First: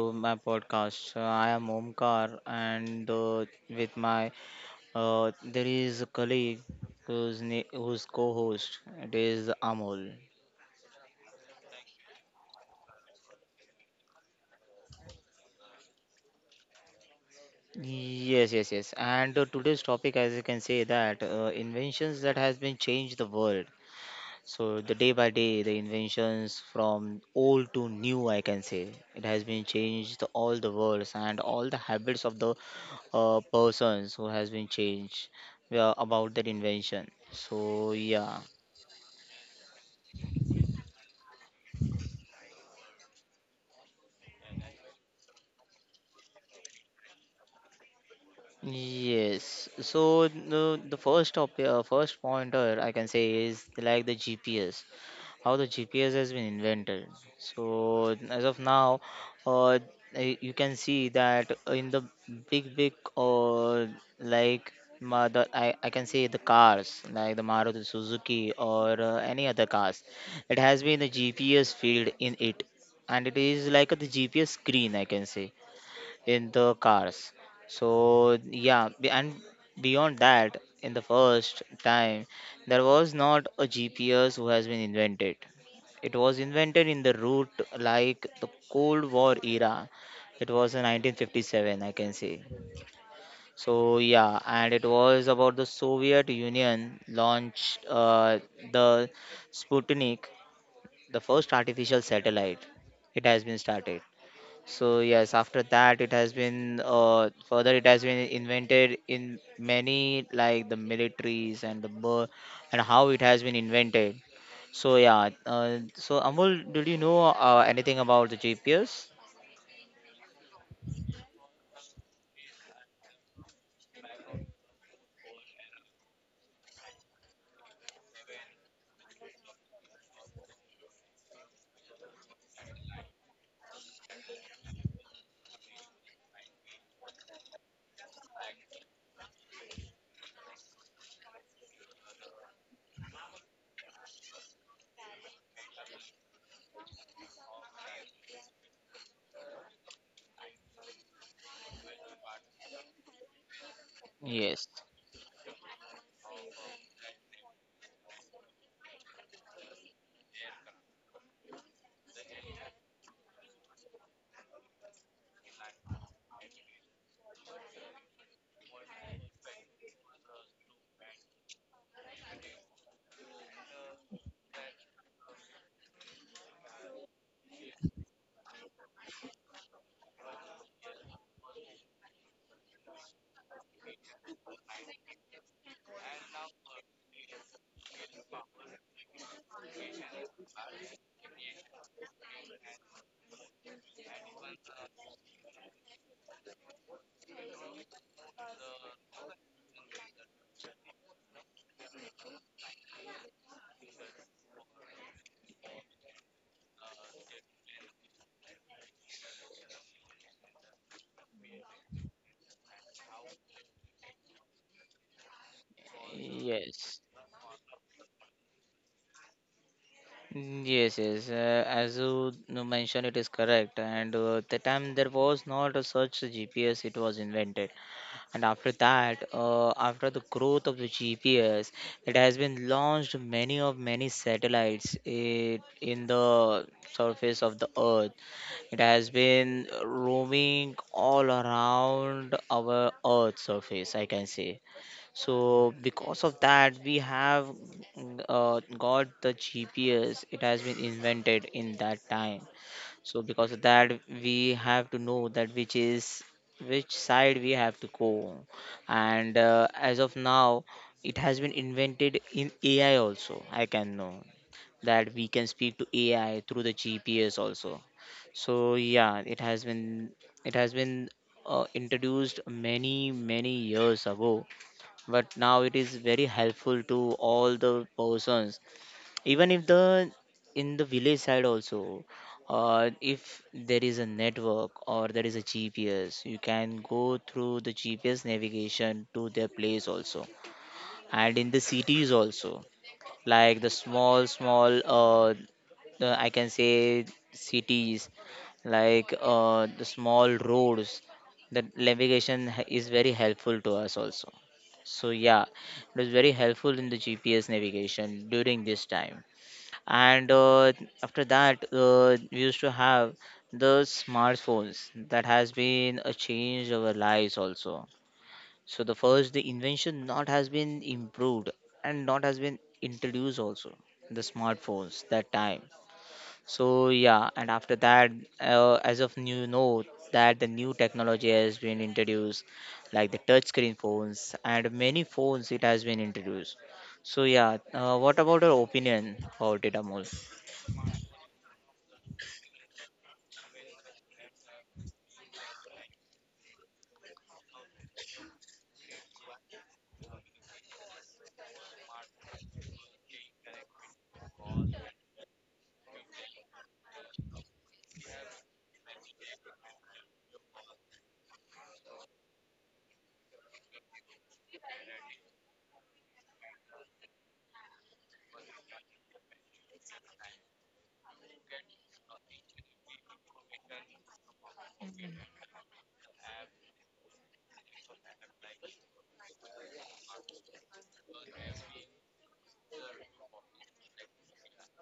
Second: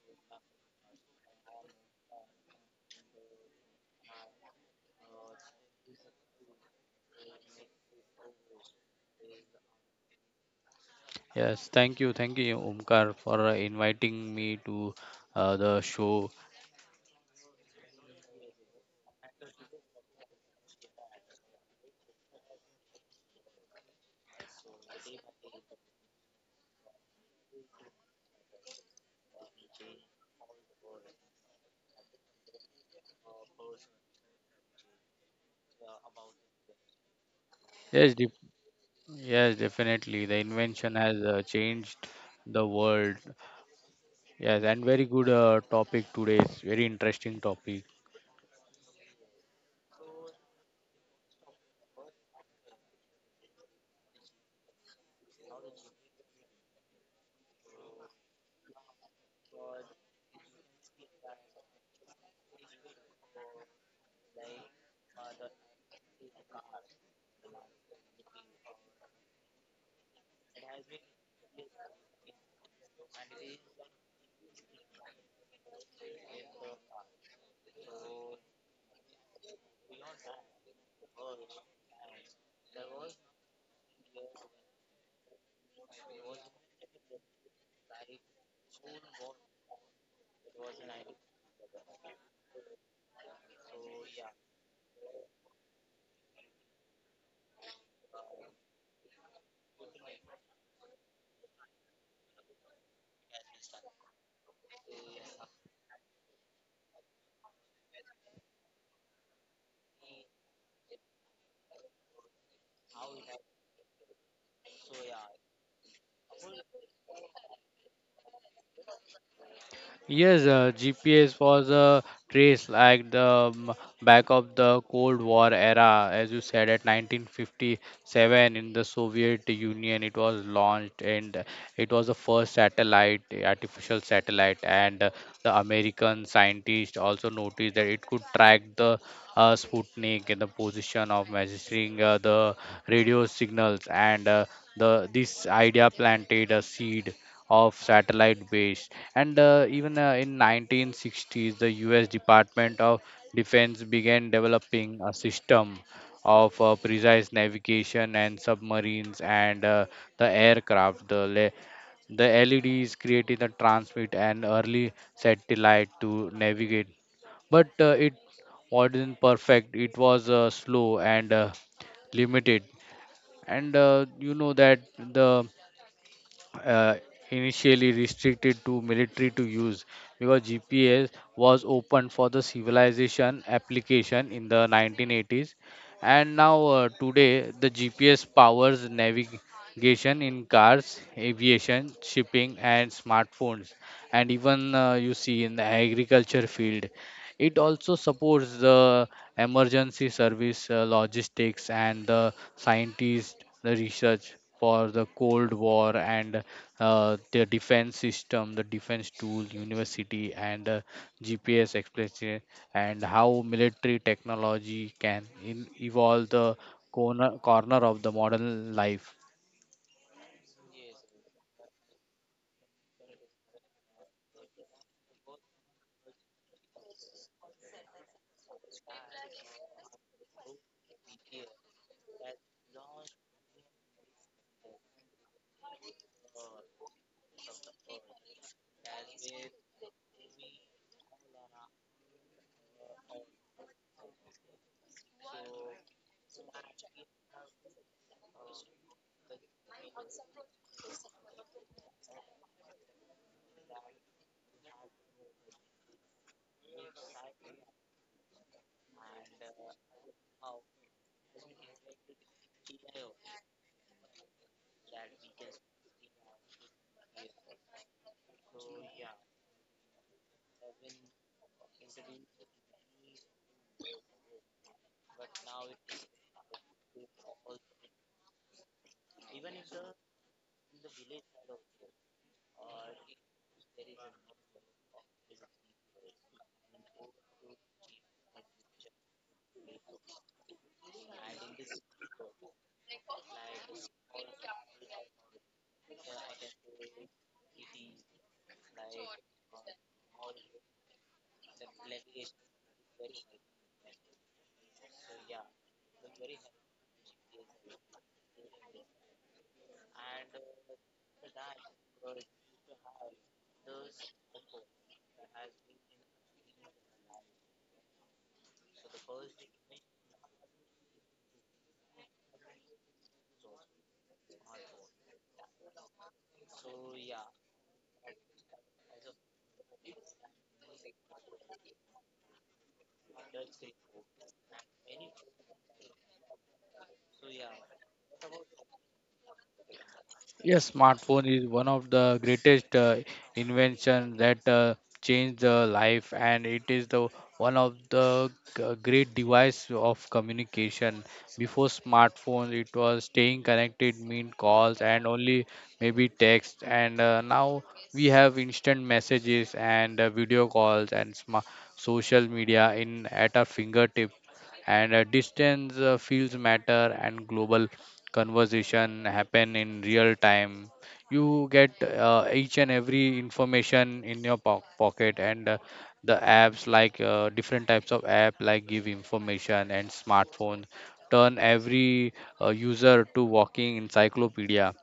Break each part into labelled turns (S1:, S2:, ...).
S1: to my podcast. I am Omkar, and with my there is a colleague who's co-host. It is Amol.
S2: Yes, thank you, Omkar, for inviting me to the show.
S1: Yes, yes, yes. And today's topic, as you can say, that inventions that has been changed the world. So the day by day, the inventions from old to new, I can say, it has been changed all the worlds and all the habits of the persons who has been changed about that invention. So
S2: Yes, def
S1: yeah,
S2: yes, definitely. The invention has changed the world. Yes, and very good topic today. It's very interesting topic.
S1: yes. So the first topic, first pointer I can say is like the GPS. How the GPS has been invented. So as of now, uh, you can see that in the big like the, I can say the cars like the Maruti Suzuki or any other cars, it has been the GPS field in it, and it is like the GPS screen I can say in the cars. So yeah, and beyond that, in the first time, there was not a GPS who has been invented. It was invented in the route like the Cold War era. It was in 1957, I can say. So yeah, and it was about the Soviet Union launched the Sputnik, the first artificial satellite. It has been started. So yes, after that it has been further it has been invented in many like the militaries and and how it has been invented. So yeah, so Amul, did you know anything about the GPS?
S2: Yes, GPS was a trace like the um, back of the Cold War era, as you said, at 1957 in the Soviet Union. It was launched, and it was the first satellite, artificial satellite, and the American scientists also noticed that it could track the Sputnik in the position of measuring the radio signals, and the this idea planted a seed of satellite base. And even in 1960s the US Department of Defense began
S1: Yes,
S2: developing a system of precise navigation and submarines and the aircraft the le- the LEDs created the transmit an early satellite to navigate. But it wasn't perfect. It was slow and limited. And you know that the uh, initially restricted to military to use because GPS was open for the civilization application in the 1980s. And now today the GPS powers navigation in cars, aviation, shipping, and smartphones. And even you see in the agriculture field, it also supports the emergency service, logistics, and the scientists, the research for the cold war, and the defense system, the defense tool, university, and GPS explanation, and how military technology can evolve the
S1: yes.
S2: corner of the modern life.
S1: Mm, yes, yes. As you mentioned, it is correct. And the time there was not a such a GPS, it was invented. And after that, after the growth of the GPS, it has been launched many of many satellites it, in the surface of the Earth. It has been roaming all around our Earth surface, I can say. So because of that, we have got the GPS. It has been invented in that time, so because of that, we have to know that which is which side we have to go. And as of now, it has been invented in AI also. I can know that we can speak to AI through the GPS also. So yeah, it has been it has been introduced many years ago, but now it is very helpful to all the persons even if the in the village side also, if there is a network or there is a GPS, you can go through the GPS navigation to their place also, and in the cities also, like the small the, I can say cities, like the small roads, the navigation is very helpful to us also. So yeah, it was very helpful in the GPS navigation during this time. And after that, we used to have the smartphones that has been a change our lives also. So the first the invention not has been improved and not has been introduced also the smartphones that time. So yeah, and after that, as of new know that the new technology has been introduced, like the touch screen phones and many phones it has been introduced. So yeah, what about your opinion about it, Amol?
S2: Yes, smartphone is one of the greatest invention that changed the life, and it is the one of the great device of communication. Before smartphone, it was staying connected meant calls and only maybe text, and now we have instant messages and video calls and sma social media in at our fingertips. And distance feels matter and global conversation happen in real time. You get each and every information in your pocket. And the apps like different types of app like give information, and smartphones turn every user to walking encyclopedia.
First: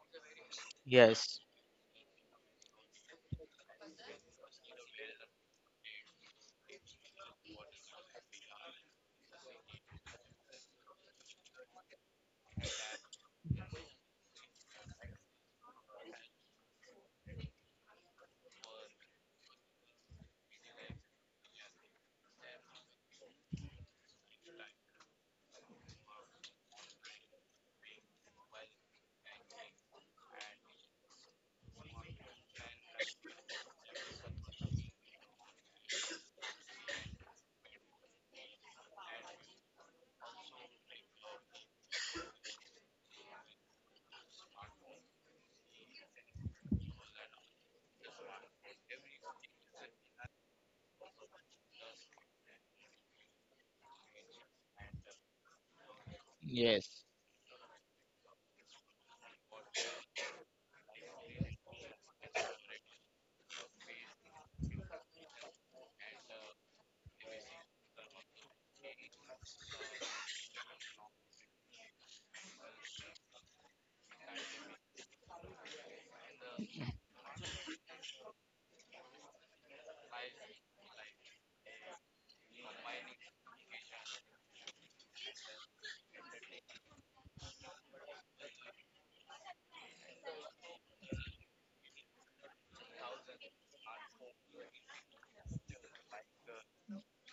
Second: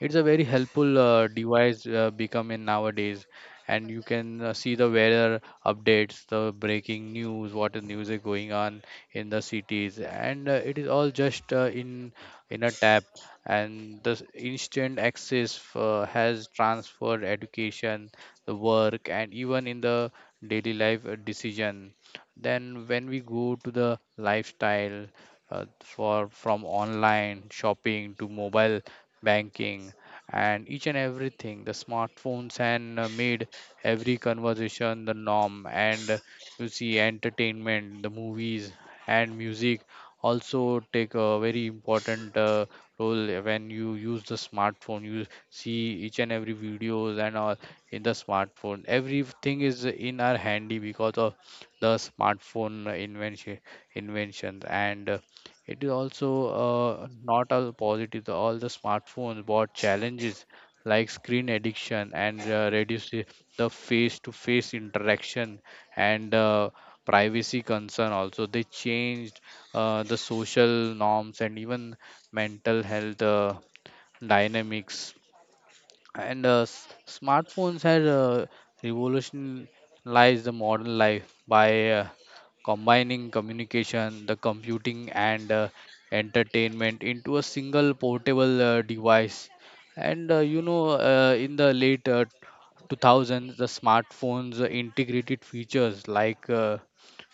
S2: It's a very helpful
S1: Yes,
S2: device becoming nowadays. And you can see the weather updates, the breaking news, what is music going on in the cities. And it is all just in a tap. And the instant access has transferred education, the work, and even in the daily life decision. Then when we go to the lifestyle, for from online shopping to mobile banking and each and everything, the smartphones and made every conversation the norm. And you see entertainment, the movies and music also take a very important role. When you use the smartphone, you see each and every videos and all in the smartphone. Everything is in our handy because of the smartphone invention, inventions and it is also
S1: yes,
S2: not all positive. All the smartphones brought challenges like screen addiction and reduce the face to face interaction. And privacy concern also, they changed the social norms and even mental health dynamics. And smartphones have revolutionized the modern life by combining communication, the computing, and entertainment into a single portable device. And you know, in the late 2000s the smartphones integrated features like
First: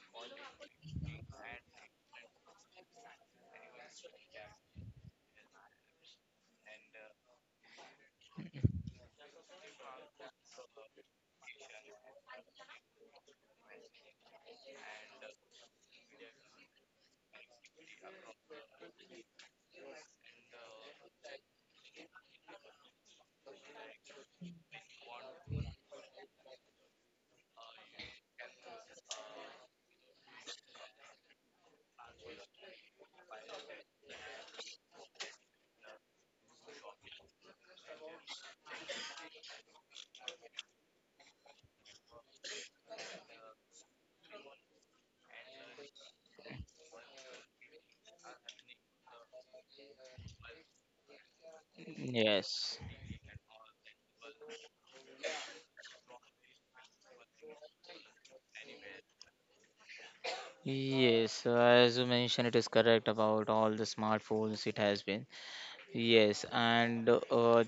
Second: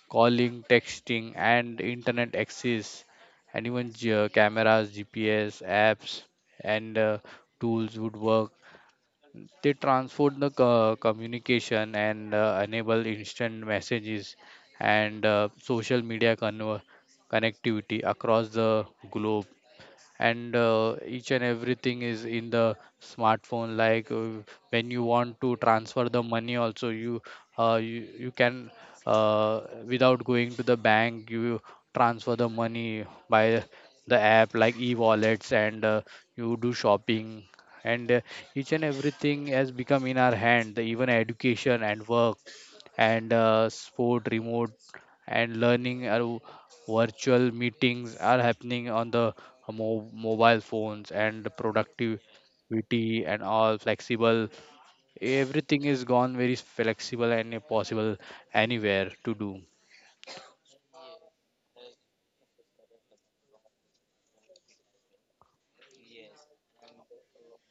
S2: calling, texting, and internet access, and even cameras, GPS, apps, and tools would work. They transform the communication and enable instant messages and social media connectivity across the globe. And each and everything is in the smartphone. Like when you want to transfer the money also, you you can uh, without going to the bank, you transfer the money by the app like e-wallets. And you do shopping. And each and everything has become in our hand. The even education and work and sport remote and learning or virtual meetings are happening on the mobile phones, and
S1: yes,
S2: productivity and all flexible, everything is gone very flexible and possible anywhere to do.
S1: yes. As you mentioned, it is correct about all the smartphones. It has been yes, and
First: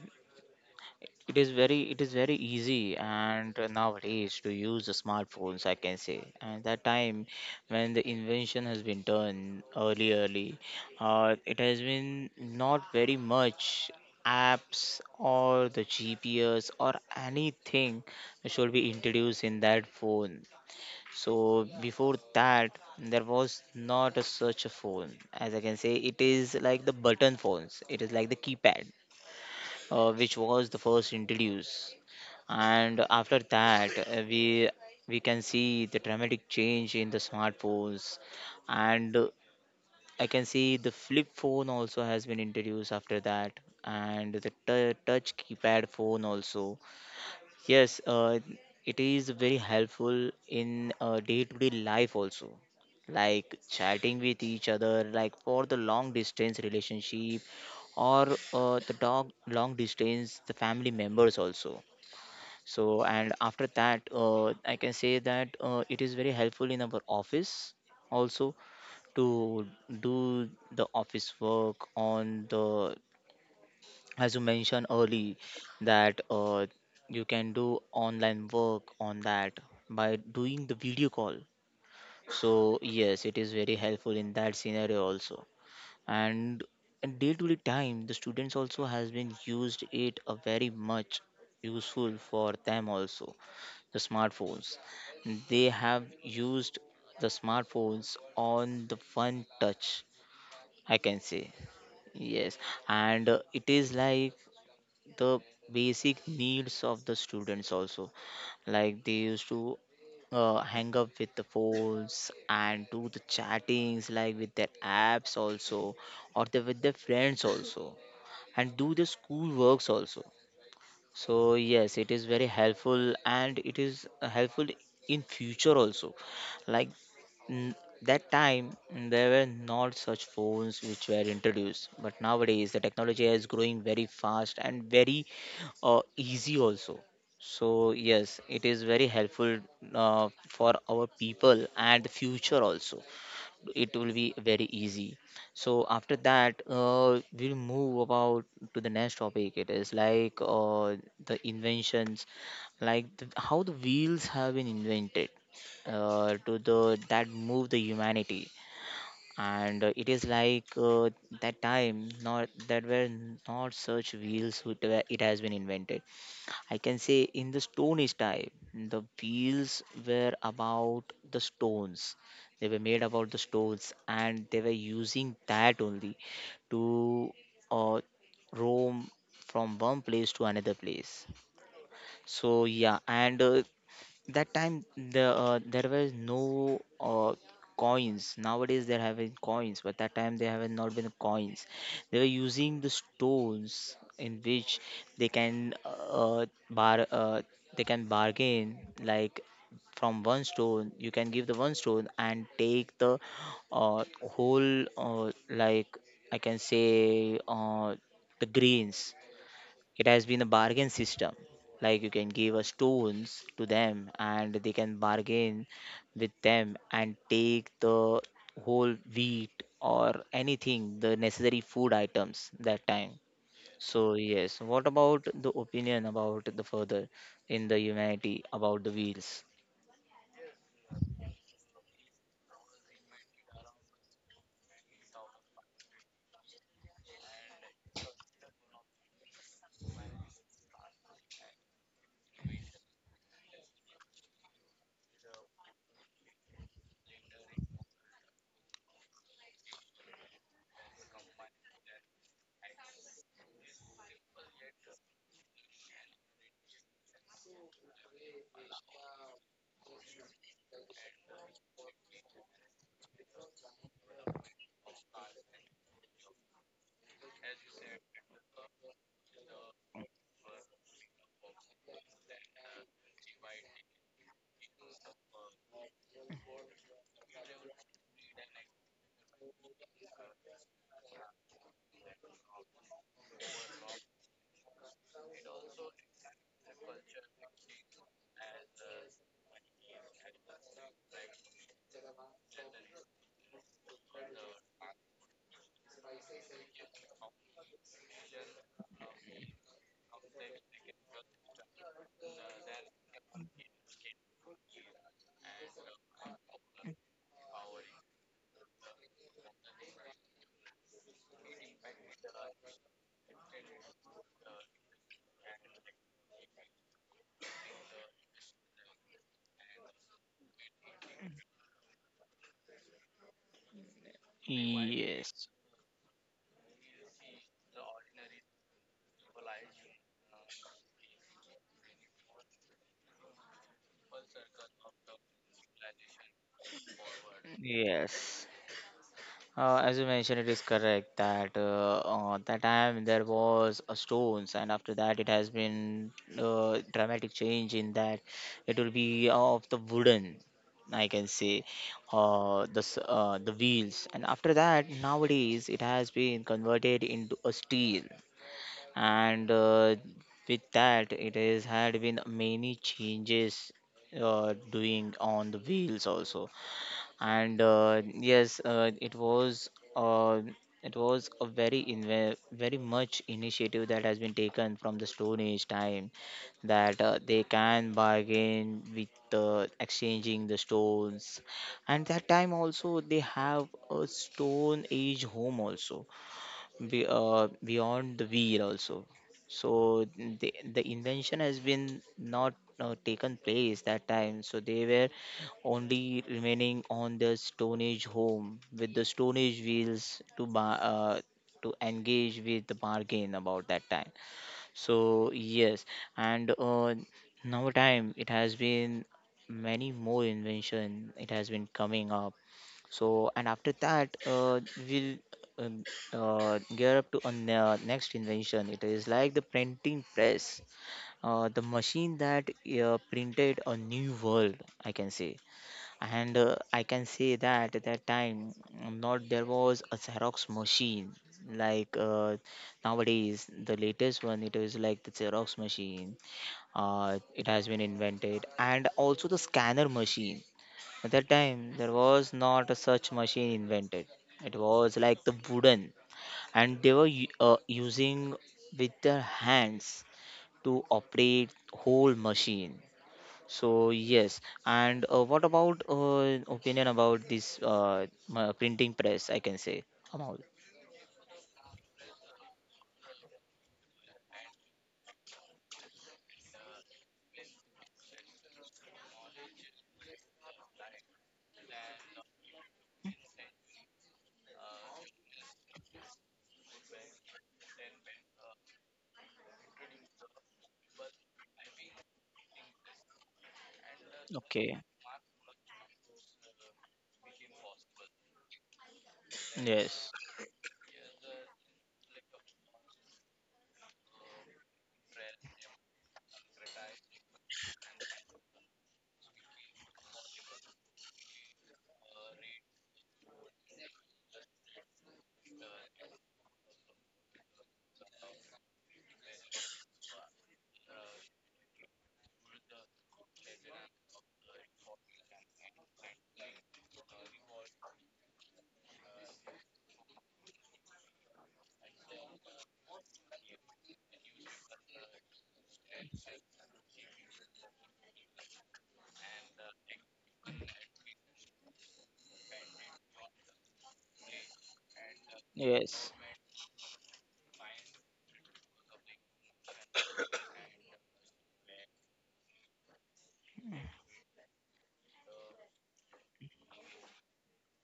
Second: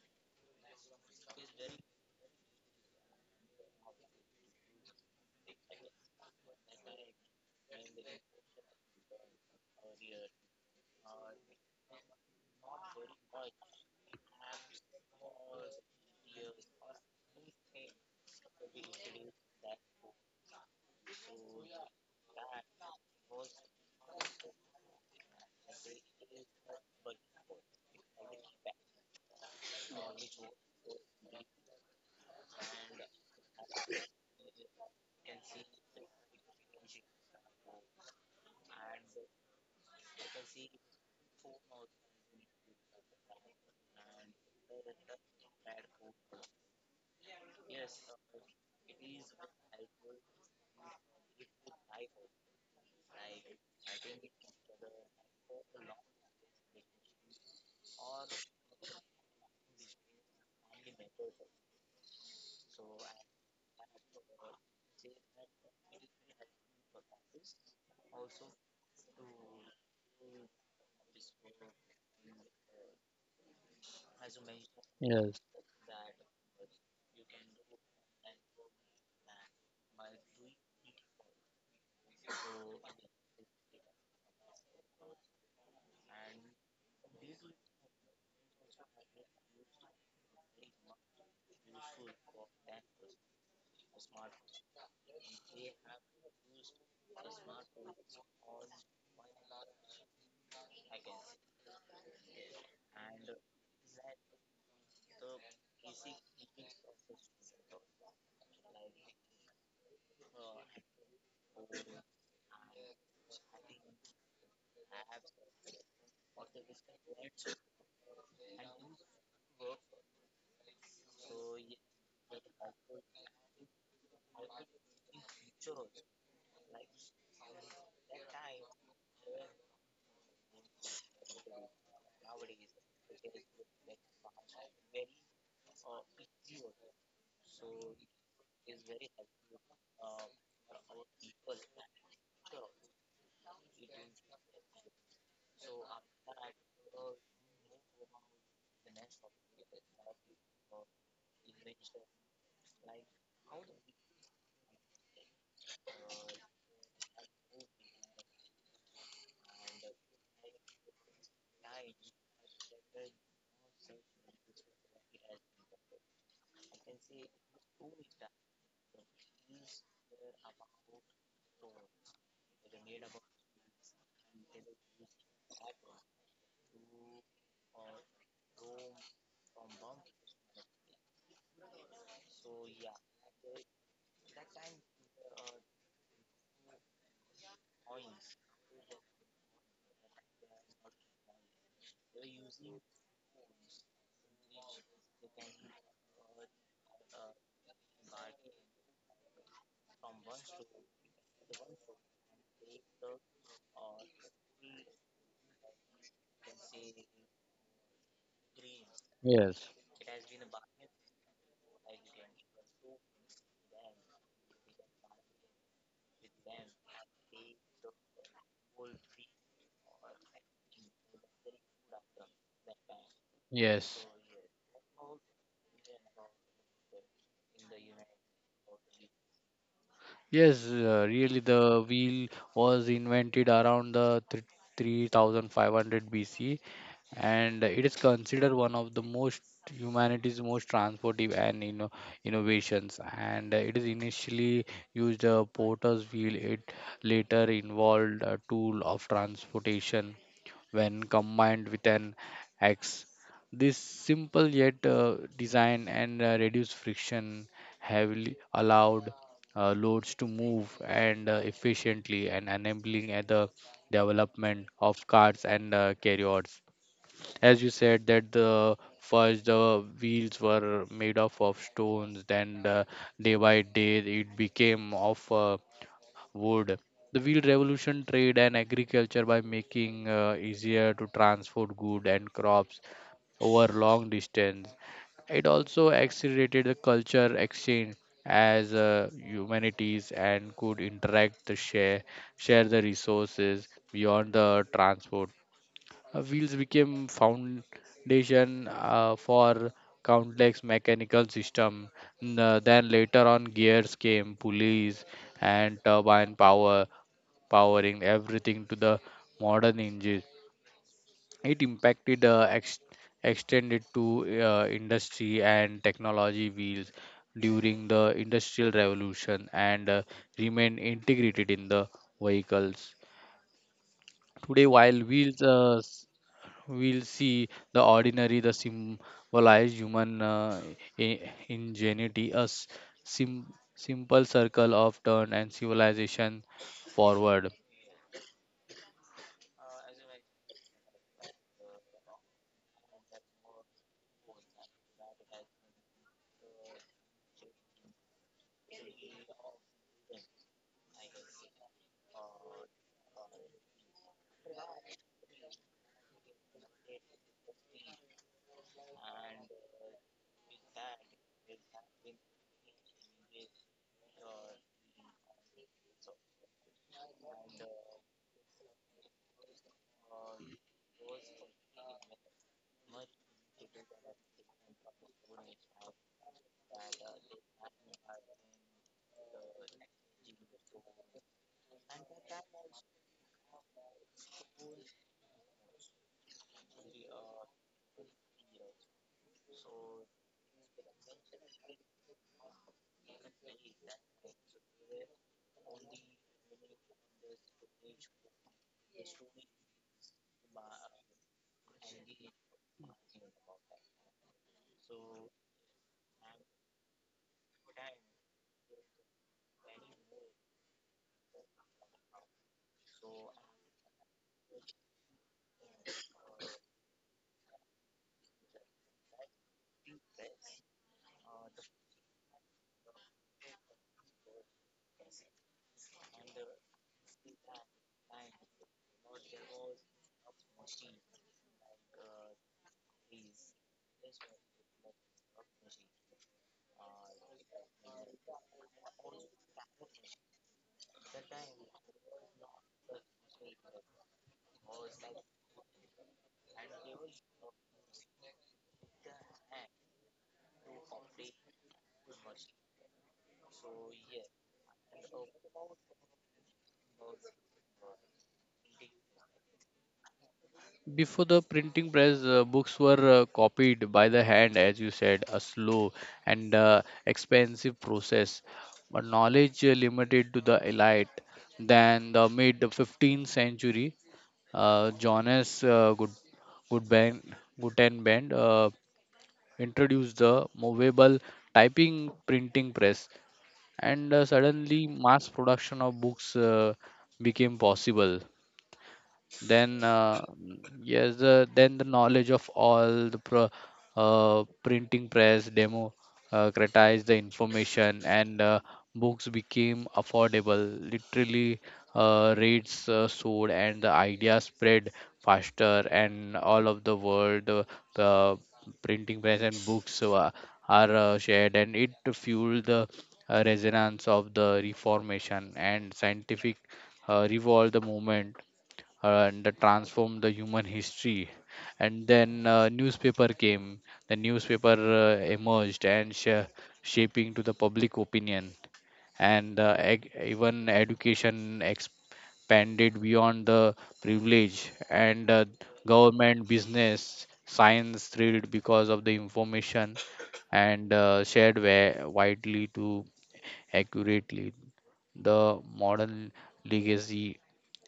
S1: it is very easy and nowadays to use the smartphones. I can say, and that time when the invention has been done early, it has been not very much apps or the GPS or anything should be introduced in that phone. So before that, there was not a such a phone. As I can say, it is like the button phones. It is like the keypad, which was the first introduced. And after that, we can see the dramatic change in the smartphones, and I can see the flip phone also has been introduced after that, and the touch keypad phone also. Yes, it is very helpful in day-to-day life also. Like chatting with each other, like for the long distance relationship or the dog long distance, the family members also. So, and after that, I can say that it is very helpful in our office also, to do the office work on the, as you mentioned early,
S2: Yes.
S1: that you can do online work on that by doing the video call. So yes, it is very helpful in that scenario also. And in day to day time, the students also has been used it a very much useful for them also, the smartphones. They have used the smartphones on the one touch, I can say. Yes, and it is like the basic needs of the students also, like they used to hang up with the phones and do the chattings like with their apps also, or they with their friends also, and do the school works also. So yes, it is very helpful and it is helpful in future also, like mm, that time, there were not such phones which were introduced, but nowadays the technology is growing very fast and very easy also. So yes, it is very helpful for our people and future also. It will be very easy. So after that, we'll move about to the next topic. It is like the inventions, like the, how the wheels have been invented to the that move the humanity. And it is like that time not that were not such wheels it has been invented, I can say, in the Stone Age time, the wheels were about the stones. They were made about the stones, and they were using that only to uh, roam from one place to another place. So yeah, and that time the there was no coins, nowadays they're having coins, but that time they have not been coins. They were using the stones in which they can bar they can bargain, like from one stone you can give the one stone and take the uh, whole like I can say the greens.
S2: Yes.
S1: It has been a bargain system, like you can give us stones to them and they can bargain with them and take the whole wheat or anything the necessary food items that time. So
S2: Yes.
S1: yes, what about the opinion about the further in the humanity about the wheels?
S2: Yes, really, the wheel was invented around the 3500 BC, and it is considered one of the most humanity's most transportive and you innovations. And it is initially used a porter's wheel. It later involved a tool of transportation when combined with an axe. This simple yet design and reduced friction heavily allowed loads to move and efficiently, and enabling the development of carts and carryouts. As you said, that the first the wheels were made up of stones, then day by day it became of wood. The wheel revolution trade and agriculture by making easier to transport goods and crops over long distance. It also accelerated the culture exchange, as humanities and could interact, the share the resources beyond the transport. Wheels became foundation for countless mechanical system. Then later on, gears came, pulleys, and turbine power, powering everything to the modern engines. It impacted extended to industry and technology. Wheels during the industrial revolution and remained integrated in the vehicles. Today, while
S1: Yes,
S2: wheels we'll see the ordinary, the symbolized human i- ingenuity, a simple circle of turn and civilization forward.
S1: yes. As you mentioned, it is correct that that time there was a stones, and after that it has been dramatic change in that. It will be of the wooden, I can say, the wheels, and after that nowadays it has been converted into a steel, and with that it has had been many changes doing on the wheels also. And yes, uh, it was a very much initiative that has been taken from the Stone Age time, that they can bargain with exchanging the stones, and that time also they have a Stone Age home also, beyond the wheel also. So the invention has been not taken place that time. So they were only remaining on the Stone Age home with the Stone Age wheels to to engage with the bargain about that time. So yes, and now time it has been many more invention it has been coming up. So, and after that, we'll um, gear up to a next invention. It is like the printing press, the machine that printed a new world, I can say. And I can say that at that time, not there was a Xerox machine, like nowadays the latest one, it is like the Xerox machine, it has been invented and also the scanner machine. At that time, there was not a such machine invented. It was like the wooden, and they were using with their hands to operate whole machine. So yes, and what about opinion about this printing press? I can say, Amal.
S2: Before the printing press, books were copied by the hand, as you said, a slow and expensive process. But knowledge limited to the elite. Then the mid 15th century, Johannes Goodband, Gutenberg, introduced the movable typing printing press, and
S1: Okay.
S2: suddenly mass production of books became possible. then
S1: Yes.
S2: uh, mm, yes the, then the knowledge of printing press democratized the information. And books became affordable, literally rates soared, and the idea spread faster and all of the world. The printing press and books are shared, and it fueled the resonance of the reformation and scientific revolve the movement, and transformed the human history. And then newspaper came. The newspaper emerged and shaping to the public opinion. And even education expanded beyond the privilege. And
S1: Yes.
S2: government, business, science thrilled because of the information. And shared widely to accurately the modern legacy.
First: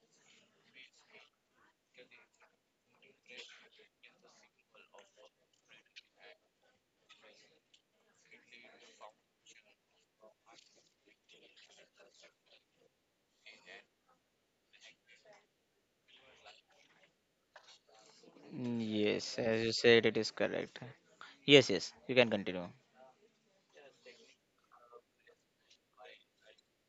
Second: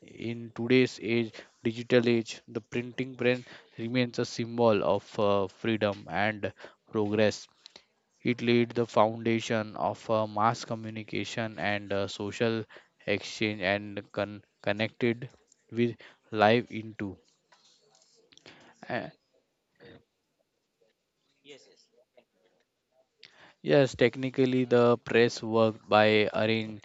S2: In today's age, digital age, the printing press remains a symbol of freedom and progress. It laid the foundation of mass communication and social exchange, and connected with life into.
S1: Mm, yes. As you said, it is correct. Yes. Yes. You can continue.
S2: Yes, technically the press worked by arranging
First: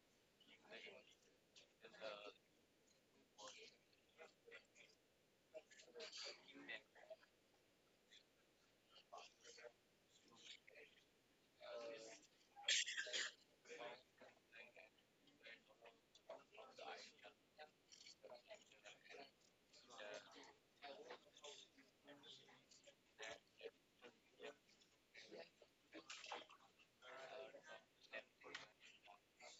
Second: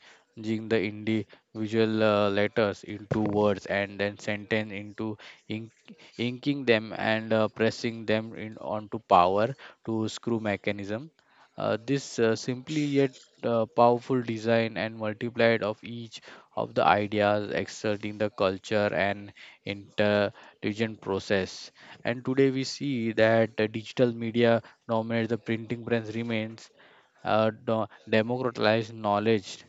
S2: the individual letters into words, and then sentence into ink, inking them and pressing them in onto power to screw mechanism. This simply yet powerful design and multiplied of each of the ideas exerting the culture and intelligent process. And today we see that digital media dominates. The printing press remains democratized knowledge,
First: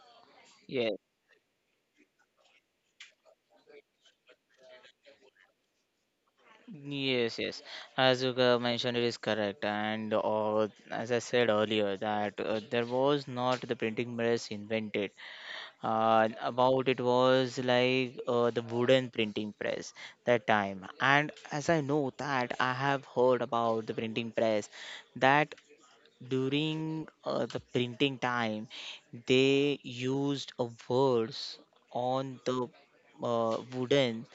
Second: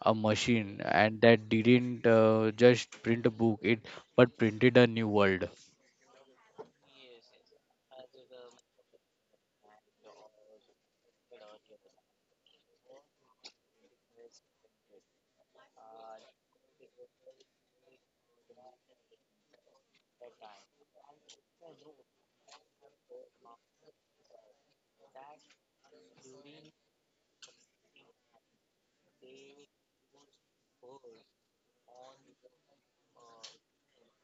S2: a machine, and that didn't just print a book, it but printed a new world.
S1: Yes, yes. As you mentioned, it is correct. And as I said earlier, that there was not the printing press invented. About it was like the wooden printing press that time. And as I know that I have heard about the printing press, that during the printing time they used a words on the wooden,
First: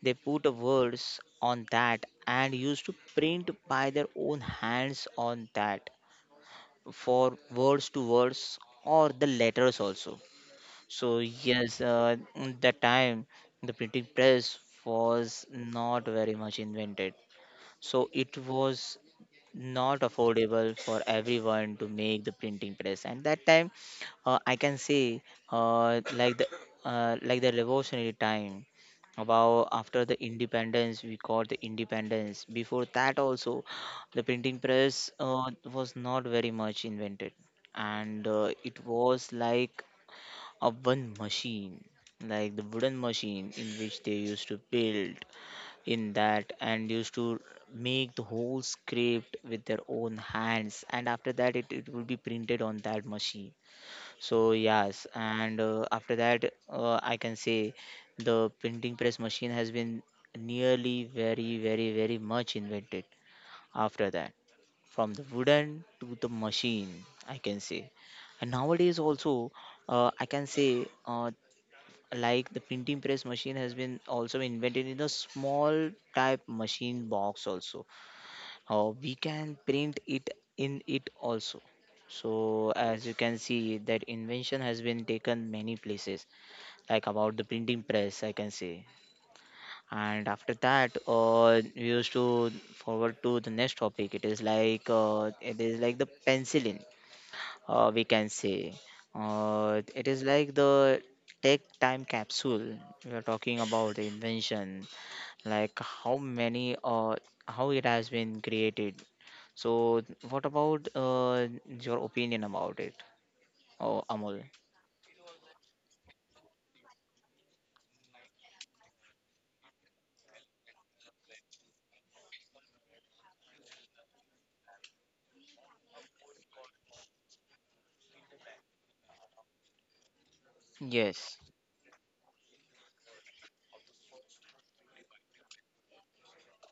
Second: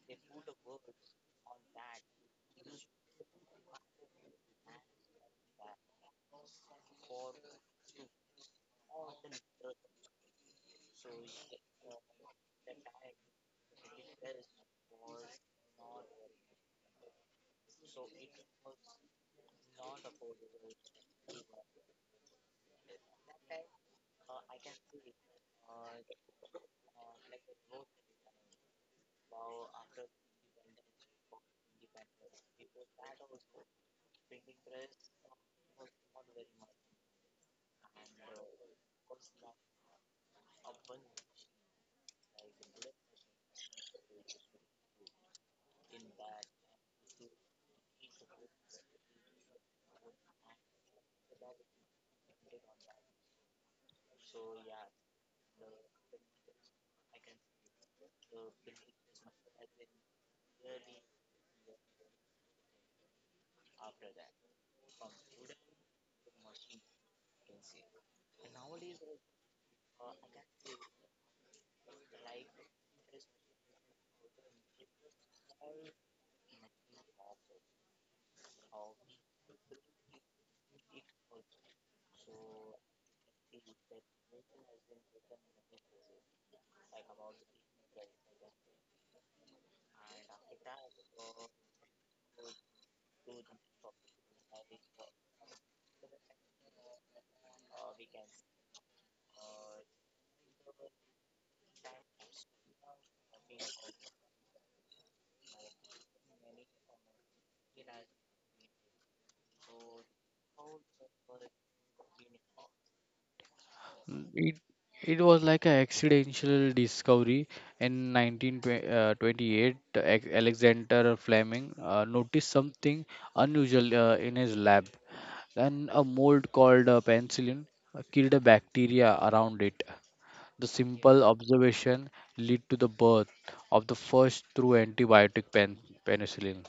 S1: they put a words on that and used to print by their own hands on that for words to words or the letters also. So yes, that time the printing press was not very much invented, so it was not affordable for everyone to make the printing press. And that time, I can say, uh, like the like the revolutionary time, about after the independence, we got the independence. Before that also the printing press was not very much invented, and it was like a one machine, like the wooden machine in which they used to build in that and used to make the whole script with their own hands, and after that it will be printed on that machine. So yes, and after that I can say the printing press machine has been nearly very much invented after that, from the wooden to the machine, I can say. And nowadays also, I can say, like the printing press machine has been also invented in a small type machine box also, how we can print it in it also. So as you can see, that invention has been taken many places, like about the printing press, I can say. And after that, we used to forward to the next topic. It is like it is like the penicillin, we can say. It is like the tech time capsule. We are talking about the invention, like how many how it has been created. So, what about your opinion about it, oh,
S2: Mm,
S1: Amol?
S2: it was like an accidental discovery in 1928. Alexander Fleming noticed something unusual in his lab, and a mold called penicillin killed a bacteria around it. The simple
S1: Yes,
S2: observation led to the birth of the first true antibiotic, penicillin.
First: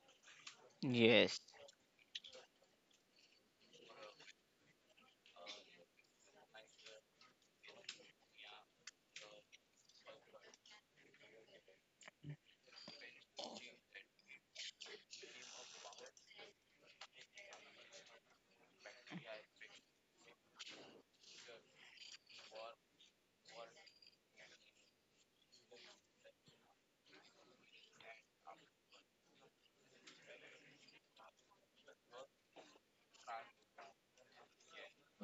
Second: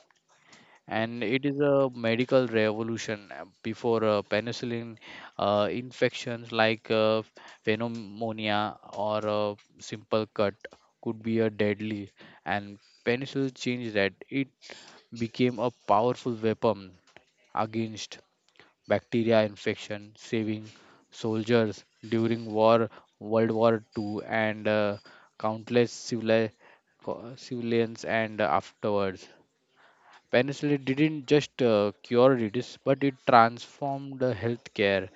S2: And
S1: yes,
S2: it is a medical revolution. Before penicillin, infections like pneumonia or a simple cut could be a deadly. And penicillin changed that. It became a powerful weapon against bacteria infection, saving soldiers during war, World War II, and countless civilians and afterwards. Penicillin didn't just cure disease, but it transformed the healthcare.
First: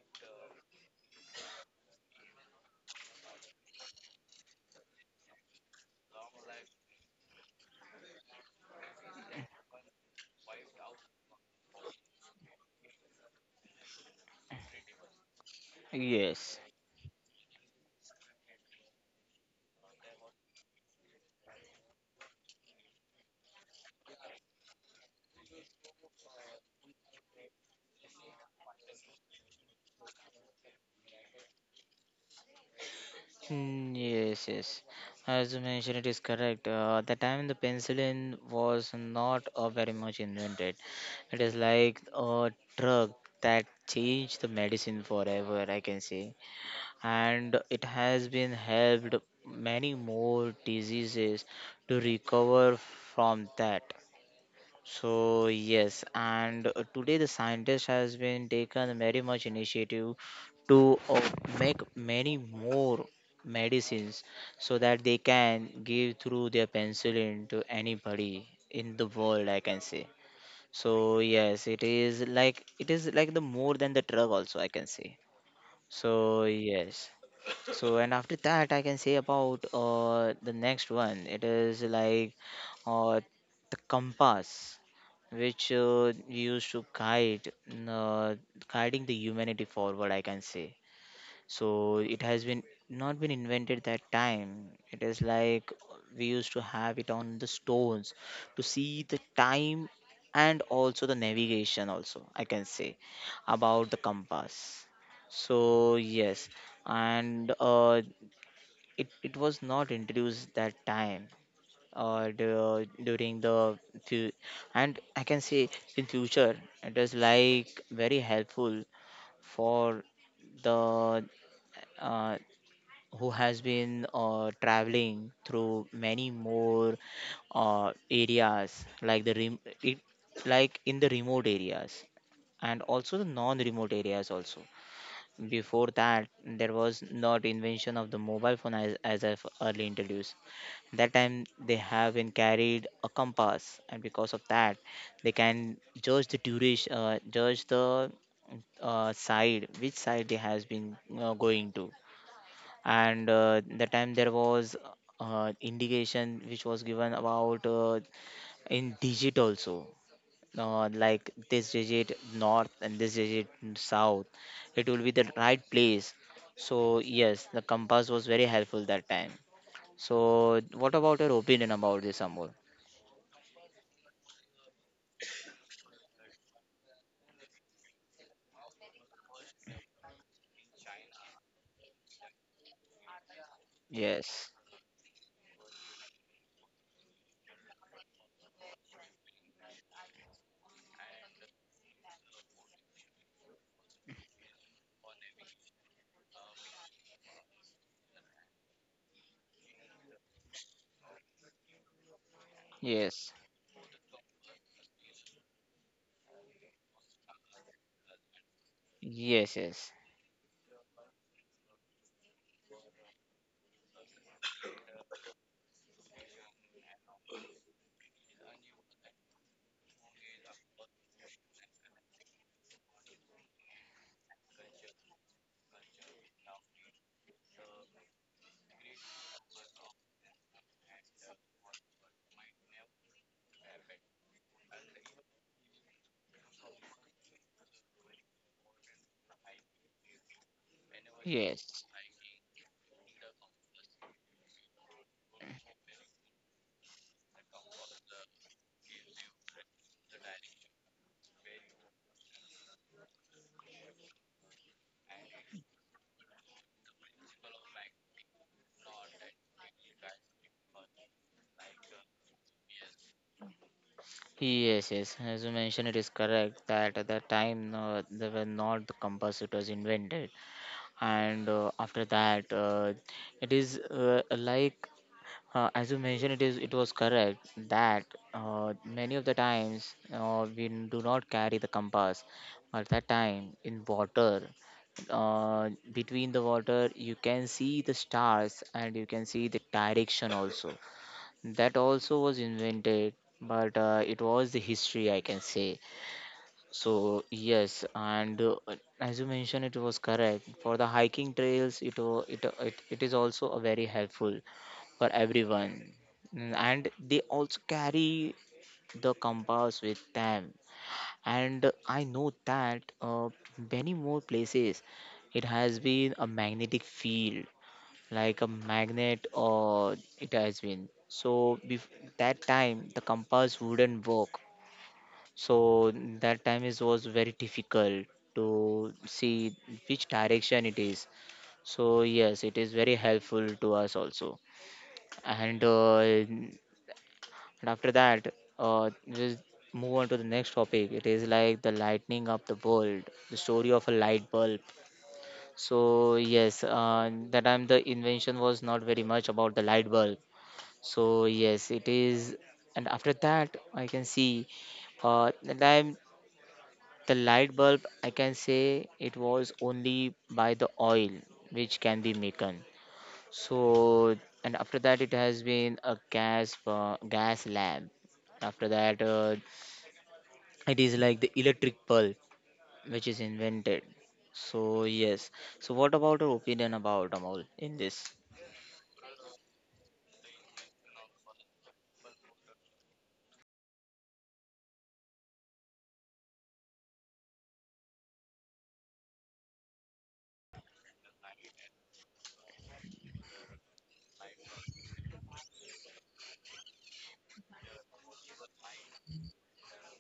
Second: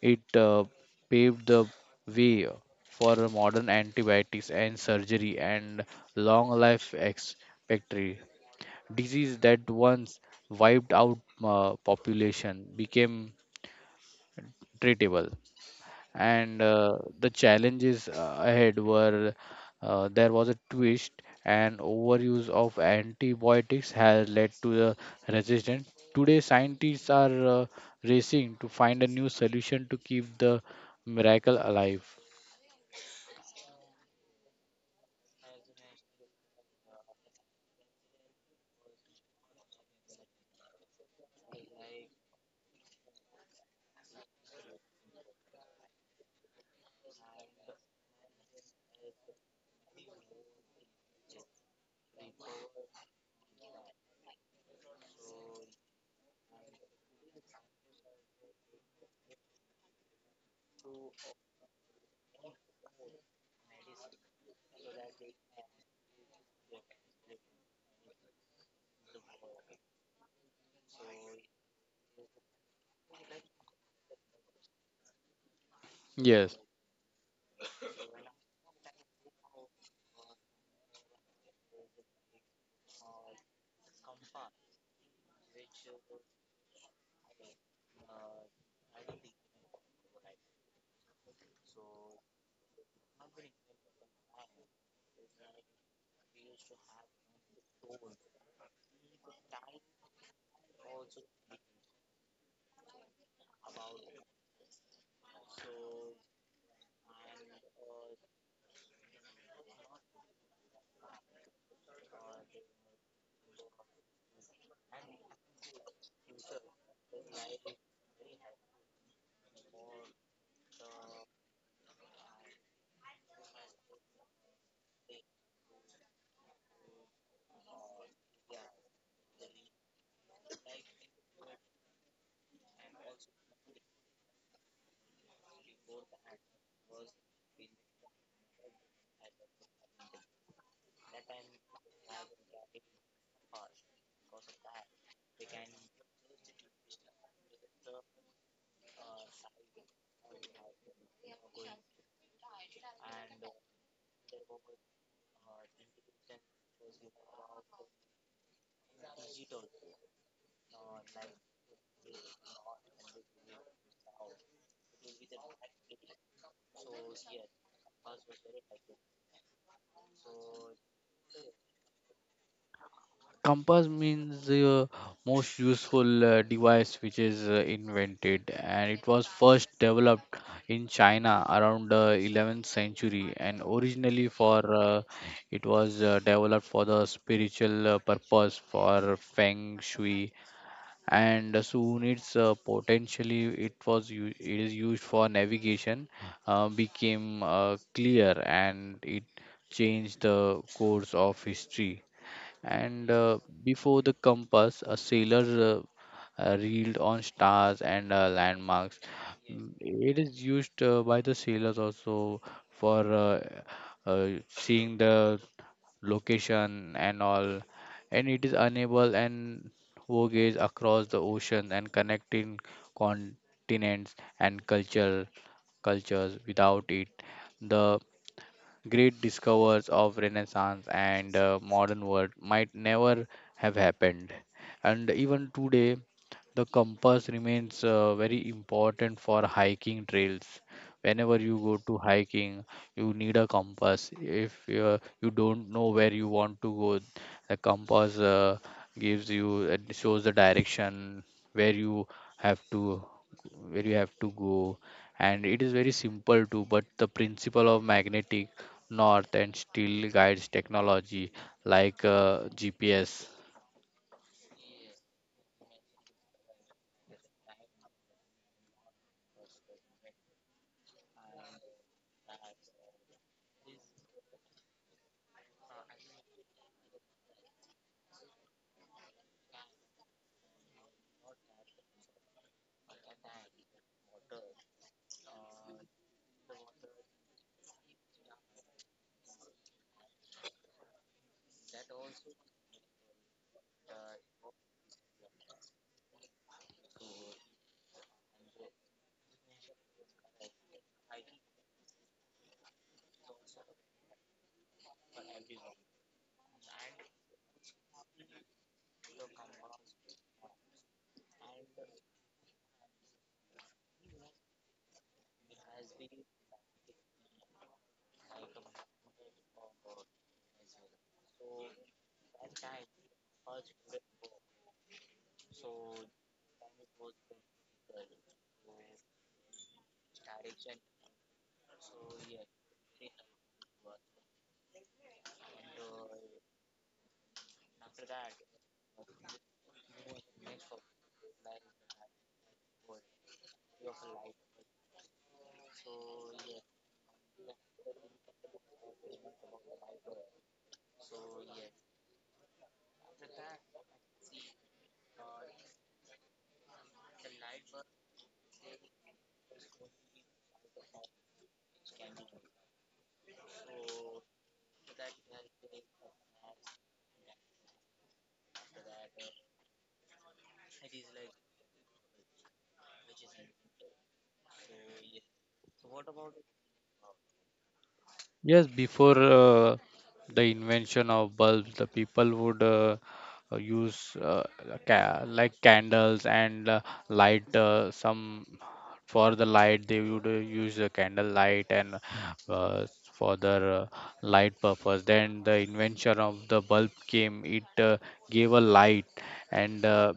S2: It paved the way for modern antibiotics and surgery and long life expectancy. Disease that once wiped out population became treatable. And
S1: yes.
S2: the challenges ahead were there was a twist, and overuse of antibiotics has led to the resistance. Today scientists are racing to find a new solution to keep the miracle alive.
S1: Mm, yes, yes. As you mentioned, it is correct. At the time, the penicillin was not very much invented. It is like a drug that changed the medicine forever, I can say. And it has been helped many more diseases to recover from that. So yes, and today the scientist has been taken very much initiative to make many more medicines, so that they can give through their penicillin to anybody in the world, I can say. So yes, it is like, it is like the more than the drug also, I can say. So
S2: Yes.
S1: yes. So and after that I can say about the next one, it is like uh the compass, which used to guide, uh, guiding the humanity forward, I can say. So it has been not been invented that time. It is like we used to have it on the stones to see the time and also the navigation also, I can say, about the compass. So yes, and it was not introduced that time, during the fu- and I can say in future it is like very helpful for the uh, who has been traveling through many more areas, like like in the remote areas and also the non-remote areas also. Before that there was not invention of the mobile phone, as I've early introduced. That time they have been carried a compass, and because of that they can judge the duration, judge the side, which side they has been going to. And the time there was indication which was given about in digit also, like this digit north and this digit south, it will be the right place. So yes, the compass was very helpful that time. So, what about your opinion about this, Amol?
S2: Compass means the most useful device which is invented, and it was first developed in China around the 11th century. And originally, for
S1: Yes,
S2: it was developed for the spiritual purpose for feng shui, and soon it's potentially it was it is used for navigation. Became clear, and it changed the course of history. And
S1: yes,
S2: before the compass, a sailor reeled on stars and landmarks. Mm,
S1: yes, yes,
S2: it is used by the sailors also for seeing the location and all. And it is unable and voyage across the ocean and connecting continents and cultures. Without it, the Great discoveries of Renaissance and modern world might never have happened. And even today, the compass remains very important for hiking trails. Whenever you go
S1: yes,
S2: to hiking, you need a compass. If you don't know where you want to go, the compass gives you, it shows the direction where you have to where you have to go. And it is very simple too, but the principle of magnetic north and still guides technology like GPS.
S1: yes, yes. As you mentioned, it is correct that at that time there were not the compass; it was invented. And after that, it is like as you mentioned, it is, it was correct that many of the times do not carry the compass. At that time, in water, between the water, you can see the stars and you can see the direction also. That also was invented, but it was the history, I can say. So yes, and as you mentioned, it was correct for the hiking trails. It wa- it is also a very helpful for everyone. Mm, and they also carry the compass with them. And I know that many more places it has been a magnetic field, like a magnet, or it has been. That time the compass wouldn't work. So that time is was very difficult to see which direction it is. So yes, it is very helpful to us also. And after that, just move on to the next topic. It is like the lightning of the world, the story of a light bulb. So yes, that time the invention was not very much about the light bulb. So yes, it is. And after that, I can see that time the light bulb, I can say, it was only by the oil which can be maken. So and after that, it has been a gas gas lamp, after that it is like the electric pulp which is invented. So yes. So what about your opinion about Amol in this?
S2: Yes, before the invention of bulbs, the people would use like candles and light some for the light they would use a candle light. And uh, for the light purpose, then the invention of the bulb came. It gave a light. And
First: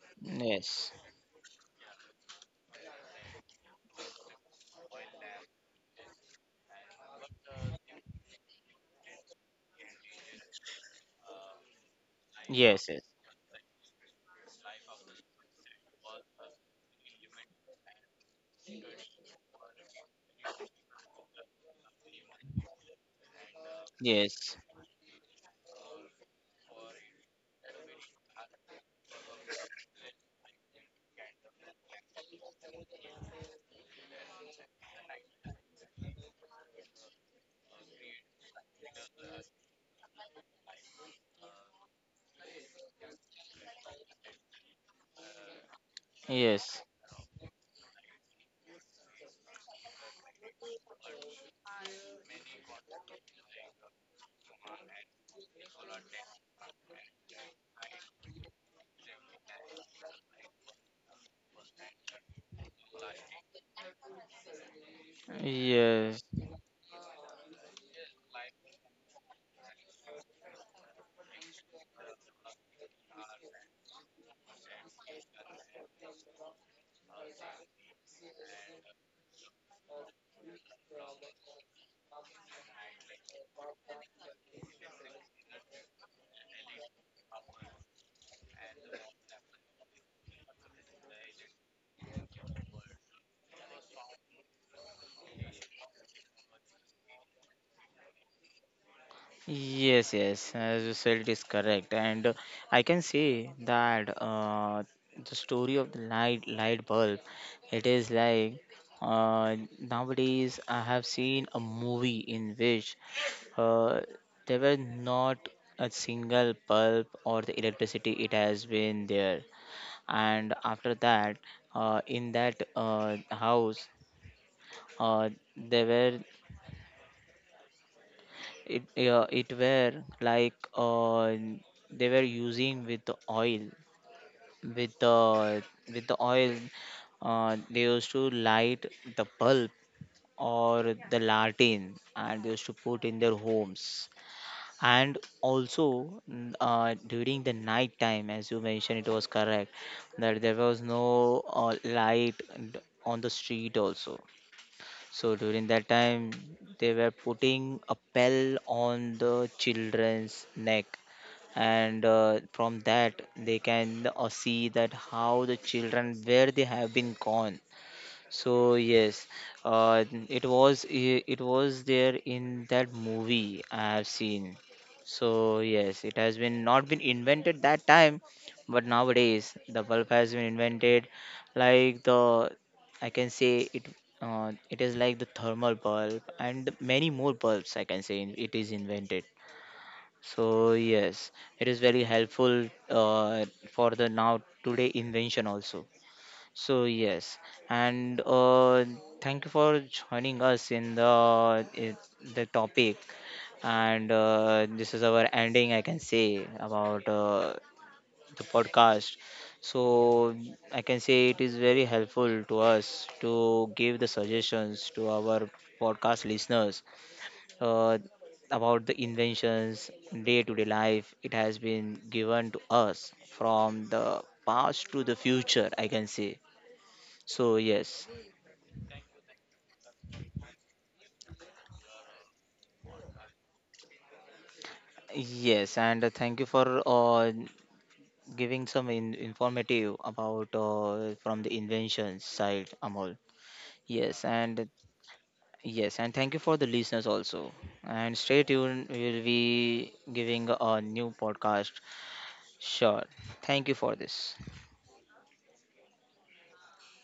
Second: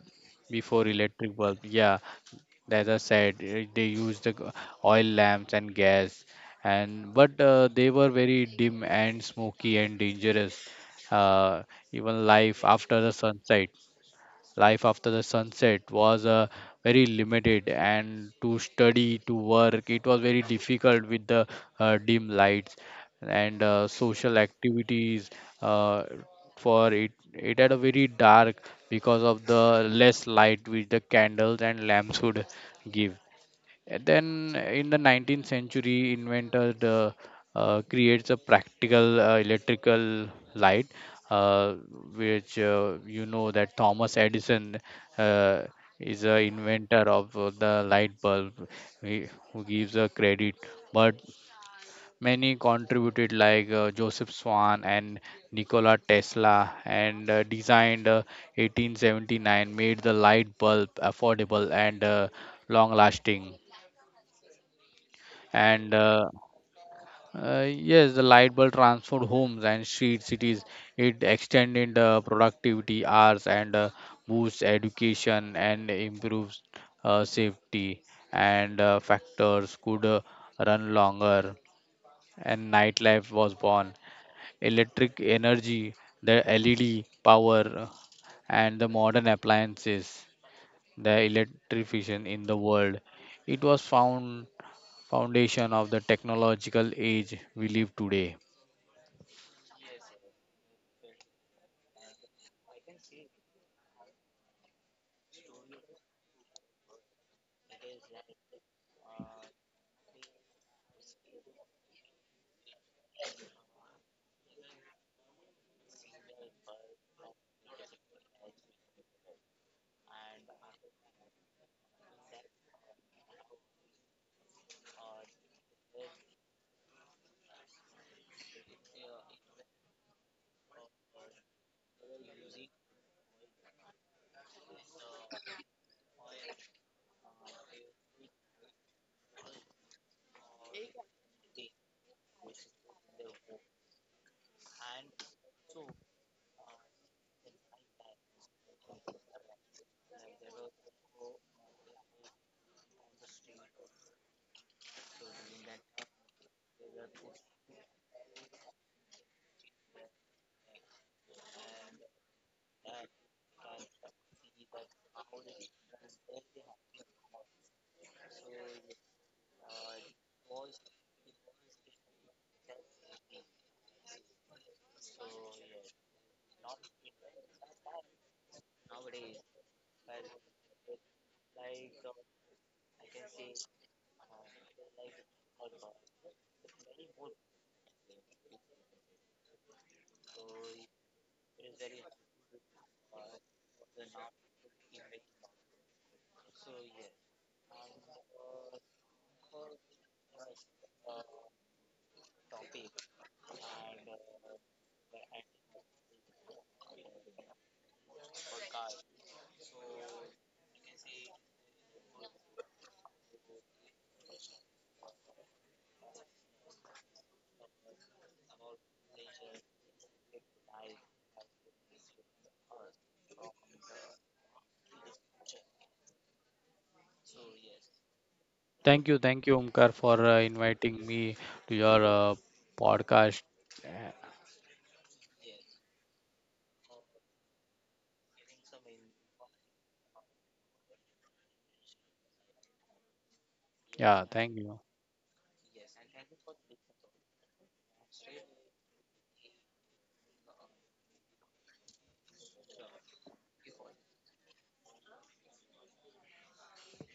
S2: before
S1: Yes.
S2: electric bulb, yeah, as I said, eh, they used the oil lamps and gas, and but they were very dim and smoky and dangerous. Uh, even life
S1: Yes.
S2: after the sunset Life after the sunset was very limited, and to study to work it was very difficult with the dim lights. And social
S1: Yes.
S2: activities uh, for it, it had a very dark because of the less light which the candles and lamps would give. And then in the 19th century inventor the, creates a practical electrical light, uh, which you know that Thomas Edison uh, is a
S1: Yes.
S2: inventor of the light bulb. He, who gives a credit, but many contributed like Joseph Swan and Nikola Tesla, and designed 1879 made the light bulb affordable and long lasting. And
S1: Yes. Yes.
S2: yes, the light bulb transformed homes and street cities. It extended productivity hours and boosts education and improves safety. And factors could run longer, and nightlife was born. Electric energy, the led power, and the modern appliances, the electrification in the world, it was found foundation of the technological age we live today.
S1: Yes, yes, as you said, it is correct. And I can say that the story of the light bulb, it is like, nowadays I have seen a movie in which uh, there were not a single bulb or the electricity it has been there. And after that, in that house, uh, there were, it were like, they were using with the oil, with the, with the oil, they used to light the bulb or the lantern, and they used to put in their homes. And also, mm, during the night time, as you mentioned, it was correct, that there was no light d- on the street also. So during that time, they were putting a bell on the children's neck, and from that they can see that how the children where they have been gone. So yes, it was there in that movie I have seen. So yes, it has been not been invented that time, but nowadays the bulb has been invented. Like the, I can say it, it is like the thermal bulb and many more bulbs, I can say, it is invented. So yes, it is very helpful uh, for the now today invention also. So yes, and thank you for joining us in the topic. And this is our ending, I can say, about the podcast. So I can say it is very helpful to us to give the suggestions to our podcast listeners uh, about the inventions, day-to-day life. It has been given to us from the past to the future, I can say. So yes.
S2: Thank you, Omkar, for inviting me to your podcast.
S1: Yes, and thank you for giving some in informative about from the invention side, Amol.
S2: Yeah,
S1: Yes,
S2: thank you.
S1: and yes, and thank you for the listeners also. And stay tuned, we will be giving a new podcast. Sure. Thank you for this.